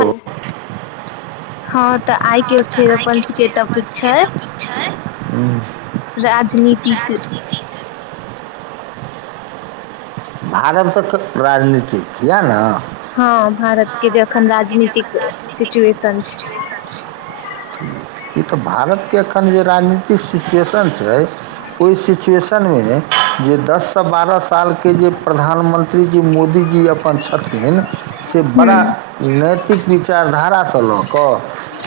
हन हँ तऽ आइ के फेर अपन सब केे टॉपिक छै उंह राजनीतिक मारब सभके राजनीतिक यएह न हँ भारत के जखन राज नीतिक सिचुएशन छै ई तऽ भारतके एखन जे राजनी तिक सिचुएशन छै ओहि सिचुएशन शन में जे दससँ बारह सालके जे प्रधानमन्त्री जी मोदीजी अपन छथिन से बड़ा ह नैतिक विचारधार लऽ कऽ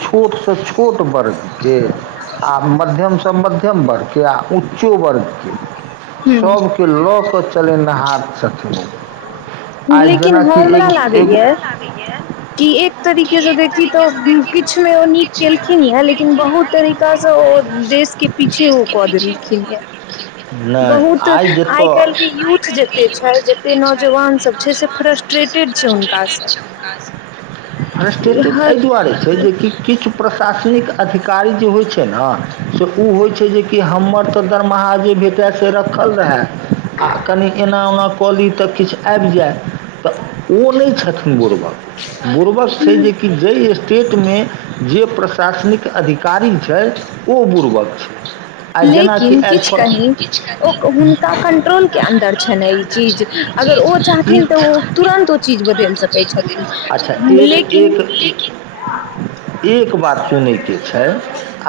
छोट छोट वर्गके आ मध्यम सँ मध्यम वर्गके आ उच्चो वर्गके ह सभके लऽ कऽ चलेनहार छथिन ओ लेकिन हमरा एगो लागैयै कि एक तरीके से देखी तऽ किछ मे ओ नीक केलखिन यै लेकिन बहुत तरीका से ओ देश के पीछे ओ कऽ देलखिन यै नहि बहुत आइ कायल जतऽ के यूथ जते छैथ जते नौजवान सब छै से फ्रस्ट्रेटेड छै हुनका से ई फ्रस्ट्रेटेड हर एहि दुआरे छै जेकि किछु प्रशासनिक अधिकारी जे होइ छै न से ओ होइ छै जे कि हमर त दरमाहा जे भेटए से रखल रहय आ कनि एना ओना कऽ ली तऽ किछु आबि जाइ त ओ नहि छथिन बुरबक बुरबक छै जेकि जइ स्टेट मे जे प्रशासनिक अधिकारी छै ओ बुरबक छै आइ जेनाकि लेकिन एज किछु फॉर कही ओ हुनका कंट्रोलकेँ अन्दर छनि ने ई चीज अगर ओ चाहथिन तऽ ओ तुरन्त ओ चीज बदलि सकैत अच्छा छथिन एक लेकिन एक एक बात सुनैके छै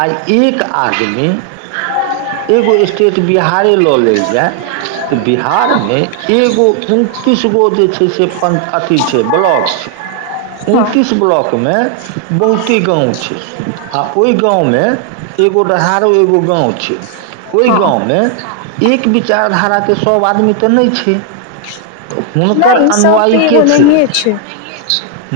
आय एक आदमी एगो स्टेट बिहारे लऽ लेल जाय तऽ बिहारमे एगो उनतीस गो जे छै से अथी छै ब्लौक छै हँ उनतीस ब्लौकमे बहुत की गाँव छै आ ओहि गाँवमे एगो वरहारो एगो गाँव छै ओहि हँ गाँवमे एक विचारधाराकेँ सभ आदमी तऽ नहि छै हुनकर नहि सभ अनुयायी तऽ के एगो नहिए छै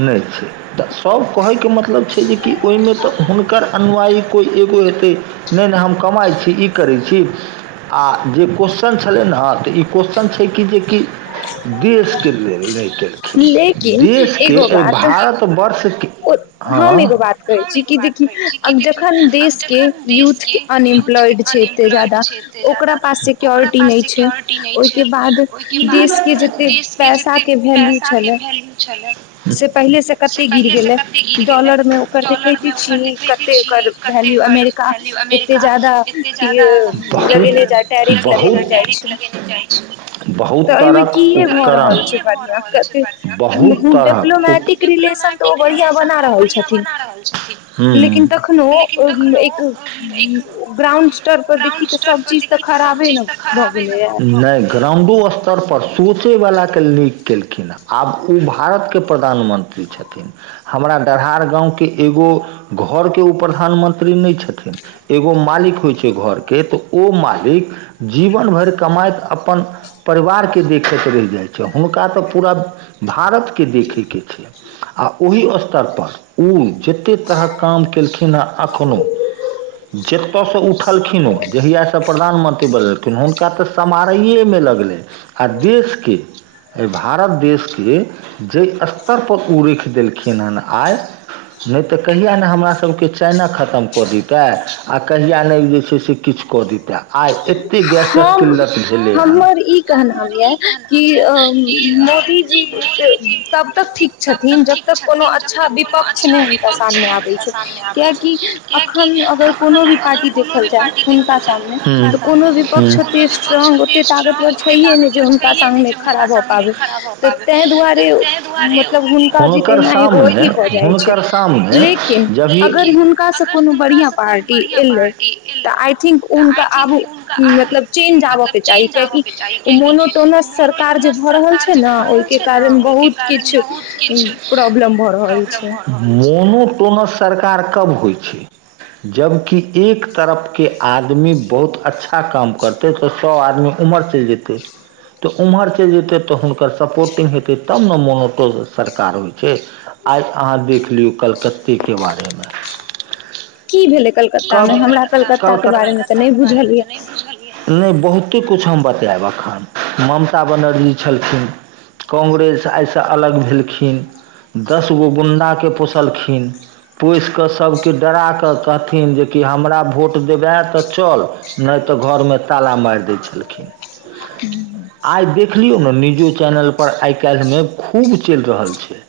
नहि छै तऽ सब कहैय केँ मतलब छै जे कि ओहिमे तऽ हुन कर अनुआयी कोइ एगो हेतै नहि नहि हम कमाइ छी ई करै छी आ जे क्वेश्चन छलै न तऽ ई क्वेश्चन छै कि जेकि देशकेँ लेल नहि केलखिन लेकिन देशकेँ एगो एहि बात भारत वर्ष केँ ओ हम हँ एगो बात कहै हम छी एगो कि बात देखि कहैत छी कि देखि जखन देश के जखन यूथ के देशकेँ यूथ अनएम्प्लॉयड छै एते अनएम्प्लॉयड जादा छै एते ओकरा ज्यादा पास ओकरा सिक्योरिटी पास नहि छै सिक्योरिटी नहि ओहिके छै बाद ओहिके बाद देश के जते देशकेँ पैसा जते के वैल्यू पैसा केँ छलै वैल्यू छलै से पहिले से कते गिर पहिलेसँ गेलै डॉलर मे ओकर देखैते डॉलरमे छी ओकरकेँ कते देखैछी ओकर कते वैल्यू ओकर अमेरिका वैल्यू एते अमेरिकाक जादा एतेक ज्यादा लगेने जा लगेने जाइ टैरिफ छै लेगेने जाइ छै बहुत तऽ एहिमे तरहक किए भऽ उपकरण रहल छै भऽ बढ़िआँ रहल कते छै बहुत तरहक डिप्लोमेटिक [unintelligible] बढ़ियां बना रहल बढ़ियां छथिन बना रहल लेकिन तखनो छथिन लेकीन एक तखनो एक ग्राउंड स्तर पर देखी ग्राउंड तऽ स्तर सब पर चीज देखि तऽ सभ खराबे चीज ने तऽ भऽ खराबे ने गेलैए भेलै, नई ग्राउंडो स्तर पर सोंचैय वला केँ नीक केलखिन आब ओ भारतकेँ प्रधानमंत्री छथिन हमरा कहार गाँवकेँ एगो घरके ओ प्रधानमंत्री नहि छथिन एगो मालिक होइ छै घरकेँ तऽ ओ मालिक जीवन भरि कमाइत अपन परिवार केँ देखैत रहि जाइत छै हुनका तऽ पूरा भारतकेँ देखै के छै आ ओहि स्त स्तर पर ऊ जेतै तरहक काम केलखिन हेँ अखनो जेतए सँ उठ छलखिन ओ जहियासँ प्रधानमंत्री बनलखिन हुनका तऽ सम्हारहिएमे लगलै आ देशकेँ अहि भारत देशकेँ जाहि स्तर पर ओ रखि देलखिन हन आय नहि तऽ कहिया ने हमरा सभकेँ चाइना खतम कऽ दिते आ कहिया नै जे छै से किछ कऽ दिते आय एत्ते हम हमर ई कहनाम यऽ कि अ मोदीजी तब तक ठीक छथिन जब तक कोनो अच्छा विपक्ष नहि हुनका सामने आबैत छै कियाकि अखन अगर कोनो भी पार्टी देखल जाय हुनका सामने तऽ कोनो भी विपक्ष ओते स्ट्रोंग ओते ताकतवर छैेए नै जे हुनका सामनेे खड़ा भऽ पाबै तऽ तैं दुआरे मतलब हुनका जिते हुनकर एगो सामने अथी भऽ जाइत छै लेकिन अगर ई हुनकासँ कोनो बढ़ीयां पार्टी एलै तऽ आइ थिंक हुनका आब मतलब चेंज आबय के चाही कियाकि मोनोटोनस सरकार जे भऽ रहल छै न ओहिके कारण बहुत किछु प्रॉब्लम भऽ रहल छै टोनस सरकार कब होइत छै जबकि एक तरफ केँ आदमी बहुत अच्छा काम करतै तऽ सभ आदमी उम्हर चलि जेतए तऽ उम्हर चलि जेतए तऽ हुनकर सपोर्ट नै हेतैक तब न मोनोटोस सरकार होइत आइ अहाँ देख लीय कल्कत्ते केँ बारे मे की भेलै कलकत्ता कब मे हमरा कलकत्ता के कल बारे मे तऽ नहि बुझल ये नई बहुते कुछ हम बता [unintelligible] ब एखन ममता बनर्जी छलखिन कांग्रेस आइसँ अलग भेलखिन दस गो गुन्डाकेँ पोसल-खिन पोस कऽ सबकेँ डरा कऽ छतीन जेकि हमरा भोट देबय तऽ चल नहि तऽ घरमे ताला मारि दैत छलखिन आइ देख लियौ ने न्यूजो चैनल पर आइ काल्हिमे खूब चलि रहल छैक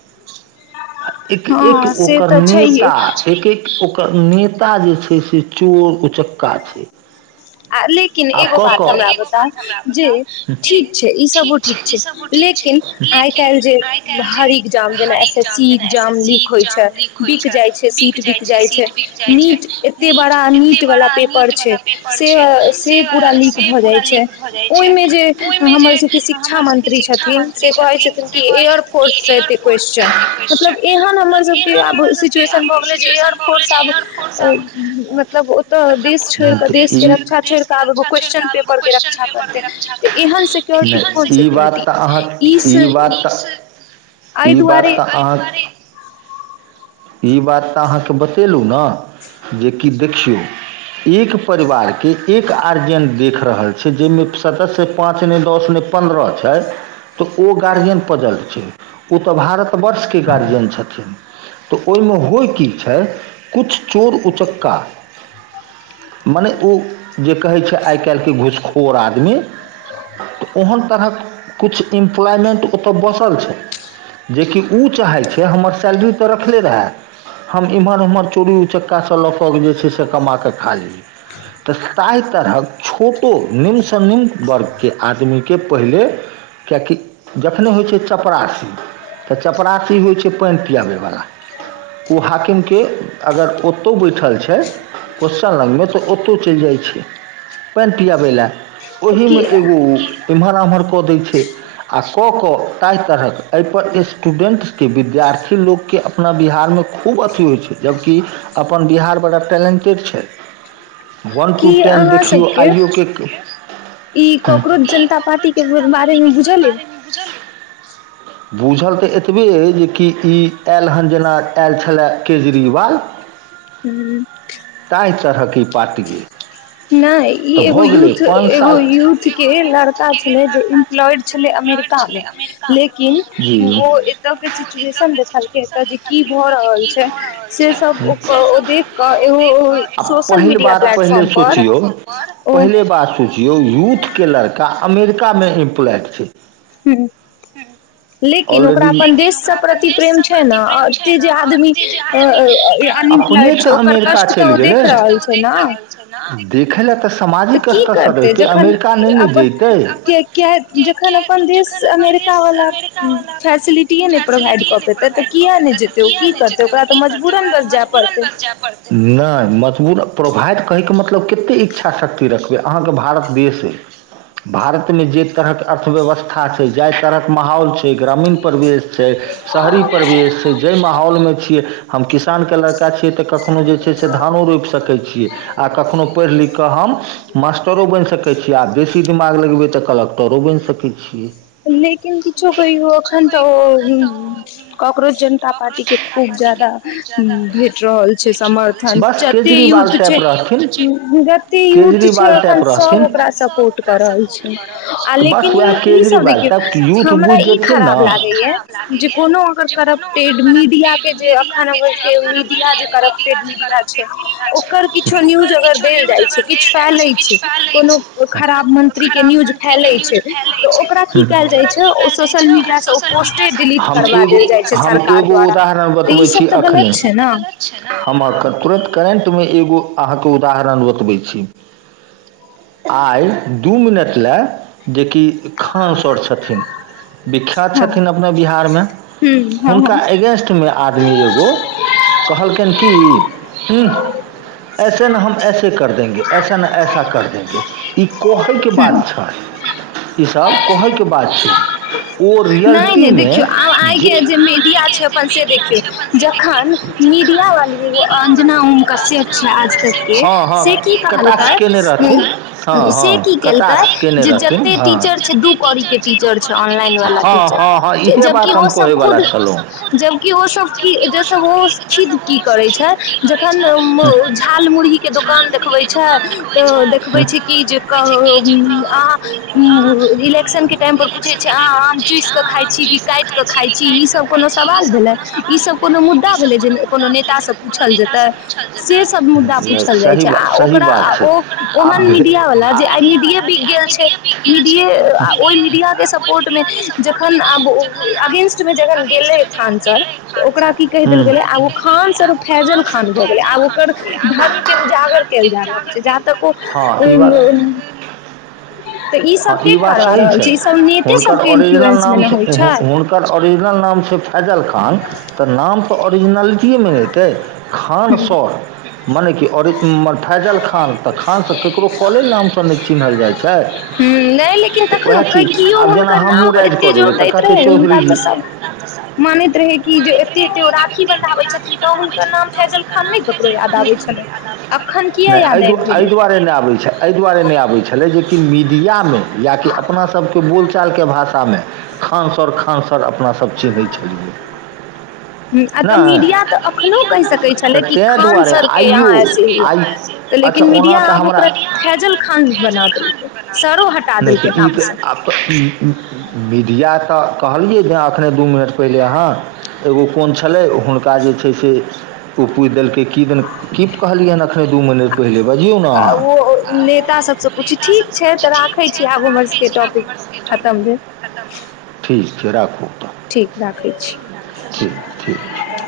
एक एक हँ से ओकर तऽ नेता छैहे छै एक एक ओकर ने [inaudible] नेता जे छै से चोर उचक्का छैक आ लेकिन एगो बात हमरा बताउ जे कऽ ठीक छै इसभो ठीक छै लेकिन आइ काल्हि जे हर एग्जाम जेना S S C exam leak होइत छैक बिक जाइत छैक सीट बिक जाइत छैक नीट एते बड़ा नीट वाला पेपर छैक से से पूरा लीक भऽ जाइत छैक ओहिमे जे हमर सभकेँ शिक्षा मंत्री छथिन से कहैत छथिन कि एयर फोर्स से एतय क्वेेश्चन मतलब एहन हमर सभकेँ आब सिचुएशन भऽ गेलय जे एयर फोर्स आब ऐ मतलब ओतऽ देश छोड़ कऽ देश केँ रक्षा छोड़ क आब ओ क्वेशचन पेपर केँ रक्षा करतय तऽ एहन सिक्योरिटी कोन बात सिक्योरिटी तऽ अहाँ इस ई बात तऽ आइ दुआरे अहाँ ई बात तऽ अहाँके बतेलहुँ न जेकि देखियौ एक परिवार केँ एक गार्जियन देख रहल छैक जाहिमे सदस्य पाँच नहि दस नहि पन्द्रह छैक तऽ ओ गार्जियन पजल छैक ओ तऽ भारत तऽ वर्ष केँ गार्जियन छथिन तऽ ओहिमे होइत की छैक कुछ चोर उचक्का मनें ओ जे कहैत छैक आइकाल्हि केँ घुसखोर आदमी तऽ ओहन तरहक किछु एम्प्लॉयमेन्ट ओतऽ बसल छैक जेकि ओ चाहैत छैक हमर सैलरी तऽ रखले रहय हम एम्हर उम्हर चोरो चक्काँ लऽ क जे छै से कमा कऽ खा लियै तऽ ताहि तरहक छोटो निम्नसँ निम्न वर्गकेँ आदमीकेँ पहिले कियाकि जखने होइत छैक चपरासी तऽ चपरासी होइत छैक पानि पियाबैवला ओ हाकिम केँ अगर ओतहु बैठल छैक क्वेशन लगमे तऽ ओतौ चलि जाइत छैक पानि पिआबै लए ओही मे कि एगो एम्हर ओम्हर कऽ दैत छैक आ सक कऽ ताहि तरहक एहिपर स्टूडेन्ट्सकेँ विद्यार्थी लोककेँ अपना बिहारमे खूब अथी होइत छैक जबकि अपन बिहार बड़ा टैलेन्टेड छैक की अहाँ सबकेँ ई कॉकरोच जनता पार्टी केँ बारेमे बुझल अछि बूझल तऽ एतबे अइ जेकि ई आयल हन जेना आयल छलय केजरीवाल हमम् [inaudible] कए तरहकेँ ई पार्टी अछि नहि ई एगो यू एगो यूथ पाँच केँ एगो साल यूथ केँ लड़का छलैक जे एम्प्लॉयड छलैक अमेरिका मे लेकिन कि जी ओ एतऽके सिचुएशन देखलकै एतऽ जे की भऽ रहल छै से सब ओ देख कऽ एहो ओहो सोशल मिडिया प्लेटफॉर्म पर सोचियो ओ पहिले बात सोचियौ यूथ के लड़का अमेरिका में इम्प्लॉइड छै ह्म लेकिन ओकरा ऑलरेडी अपन देशसँ प्रति प्रेम छै ने आ एते जे आदमी अपने अनइम्प्लॉयड छै तऽ ओकर अमेरिका कष्ट तऽ ओ देख रहल छै न ह देखै लऽ तऽ तऽ सामाजिक की स्तरसँ करतै रहितै जखन अमेरिका नहि ने अपन जैतै के किय जखन अपन देश अमेरिका सर वाला अमेरिका बाला फैसिलिटीए नहि प्रोवाइड फेशलिटिये कऽ नहि पेतै तऽ प्रोवाइड कऽ किया नहि पैतै तऽ जेतै ओ कियै की ने करतै जैते ओकरा तऽ कि करतैय मजबूरन ओकरा बस तऽ जाय मजबूरन पड़तै बस जाइ परतै नै मजबूरन प्रोवाइड कहै के मतलब तऽ कते इच्छाशक्ति रखबै अहा के भारत देश अइ भारत में जे तरहके अर्थव्यवस्था छै जाइ तरह माहौल छै ग्रामीण परिवेश छै शहरी परिवेश छै जाहि माहौलमे छियै हम किसानके लड़का छियै तऽ कखनो जे छै से धानो रोपि सकै छियै आ कखनो पढ़ि लिख कऽ हम मास्टरो बनि सकै छियै आ बेसी दिमाग लगबै तऽ कलक्टरो बनि सकै छियै लेकिन किछो कहियौ अखन तऽ ओ कॉकरोच जनता पार्टीके खूब जादा भेट रहल छै समर्थन बस जते केजरीवाल यूथ टाइप छै रहथिन जते यूथ छै केजरीवाल अखन टाइप सब रहथिन ओकरा सपोर्ट कऽ रहल छै आ तऽ बस लेकिन उएह ई ई केजरीवाल टाइप यूथ हमरा बुझि ई जेथिन ने खराब लागैयै जे कोनो अगर करप्टेड मीडिया के जे अखन आबै जे मीडिया जे करप्टेड मीडिया छै ओकर किछो न्यूज अगर देल जाइ छै किछु फैलै छै कोनो खराब मन्त्रीके न्यूज फैलै छै तऽ ओकरा कि कयल जाइ ओकरा छै कि ओ कयल जाय सोशल छै मीडिया से ओ सोशल मिडिया पोस्टे से उ डिलीट एकाउन्टे करबा डिलिट कऽ देल जाइ जाय छै हम एगो हम सरकार एगो द्वारा उदरण तऽ ई बतबै छी सब तऽ अखने गलत ई छै सब तऽ ने गलत छै न हम एखन तुरत करेंट एगो अहाँके उदाहरण बतबै छी आइ दू मिनट लए जेकि खान सर छल छथिन विख्यात हँ हूँ छथिन अपना बिहारमे हँ हुनका हँ एगेन्स्टमे आदमी एगो कहलकैन कि ऐसे ने हम ऐसे कर देंगे ऐसा ने ऐसा कर देंगे ई कहैके हूँ बात छै ई सब कहै के बात छै नहि नहि देखियौ आब आइ के जे मिडिया छै अपन से देखियौ जखन मिडिया वाली एगो अंजना ओम कश्यप आज तक के हँ हँ से की कटाक्ष कहलकै केने रहथिन हँ से की हँ केलकै कटाक्ष केने जे रहथिन जते हँ टीचर छै दू कौड़ी के टीचर छै ऑनलाइन वाला हँ हँ हँ टीचर इहे जबकि बात ओ हम सब कहैवला खुद छलहुँ जबकि ओ सब कि जैस ओ की करै छै ज अखन झाल मुरही के दुकान देखबे छै तऽ देखबे छै कि जे कह अह इलेक्शन के टाइम पर पूछे छै अहाँ आम पीस कऽ खाइ छी कि काटि कऽ खाइ छी ई सब कोनो सवाल भेलै ई सब कोनो मुद्दा भेलै जे कोनो नेता सब पूछल जेतै सेसभ मुद्दा नहि पूछल जाइत छै आ ओकरा ओ आब ओहन भे आ मीडियावला जे आइ मीडियए बिक गेल छै मीडियए आ ओहि मीडियाके सपोर्टमे जखन आब अगेंस्ट मे जखन गेले खान सर त' ओकरा की कहि देल हूँ गेले आब ओ खान सर फैजल खान भ आब ओकर धर्मके उजागर कैल जा रहल छै जा तक ओ तऽ ई सब हँ के बात करबा सही रहल छै ई सब नेते हुनकर सबके ओरिजिनल इन्फ्लुएंस मे नाम ने होइ छै हुनकर ओरिजिनल नाम छै फैजल खान तऽ नाम तऽ ओरिजिनलिटिएमे एतै खान ह सर मने कि और फैजल खान तऽ खानसँ ककरो कले नामसँ नहि चिन्हल जाइ छथि हुं नै लेकिन तखनो कैकियो जेना हुनकर नाम हमहूँ पर राइज कऽ एते जोर देबै तऽ दैत कहतै रहे हुनका त चौधरीजी सब मानैत रहे कि जे एते एते राखी बना होइ छथिन तऽ हुनकर नाम फैजल खान नइ ओकरो याद आबै छलइ नै दुआरे नहि आबय छल एहि दुआरे नहि आबै छलै जे कि मीडियामे याकि अपना सबके बोल चालके भाषामे खान सर खान सर अपनासभ चिन्है छलिए हुं आ तऽ नहि मीडिया तऽ अखनो कहि सकै छलै तऽ कि खा ताहि खान दुआरे सर के आइयो यहाँ ऐसे आइ हुआ अच्छा लेकिन ओना मीडिया तऽ आब हमरा ओकरा फैजल खान बना देलैकए सरो हटा नहि देलै तऽ ई नाम स तऽ आब तऽ मीडिया तऽ कहलियै जे एखने दू मिनट पहिले अहाँ एगो कोन छलै हुनका जे छै से ओ पुछि देलकै कीदैन की कहलियै हन अखने दू महिने पहिले बजियौ ने आ ओ अहाँ नेता सभसँ पूछि ठीक छै तऽ राखै छी आब हमर सभके टॉपिक खतम भेल ठीक छै राखू राखै छी ठीक राखै छी ठीक छै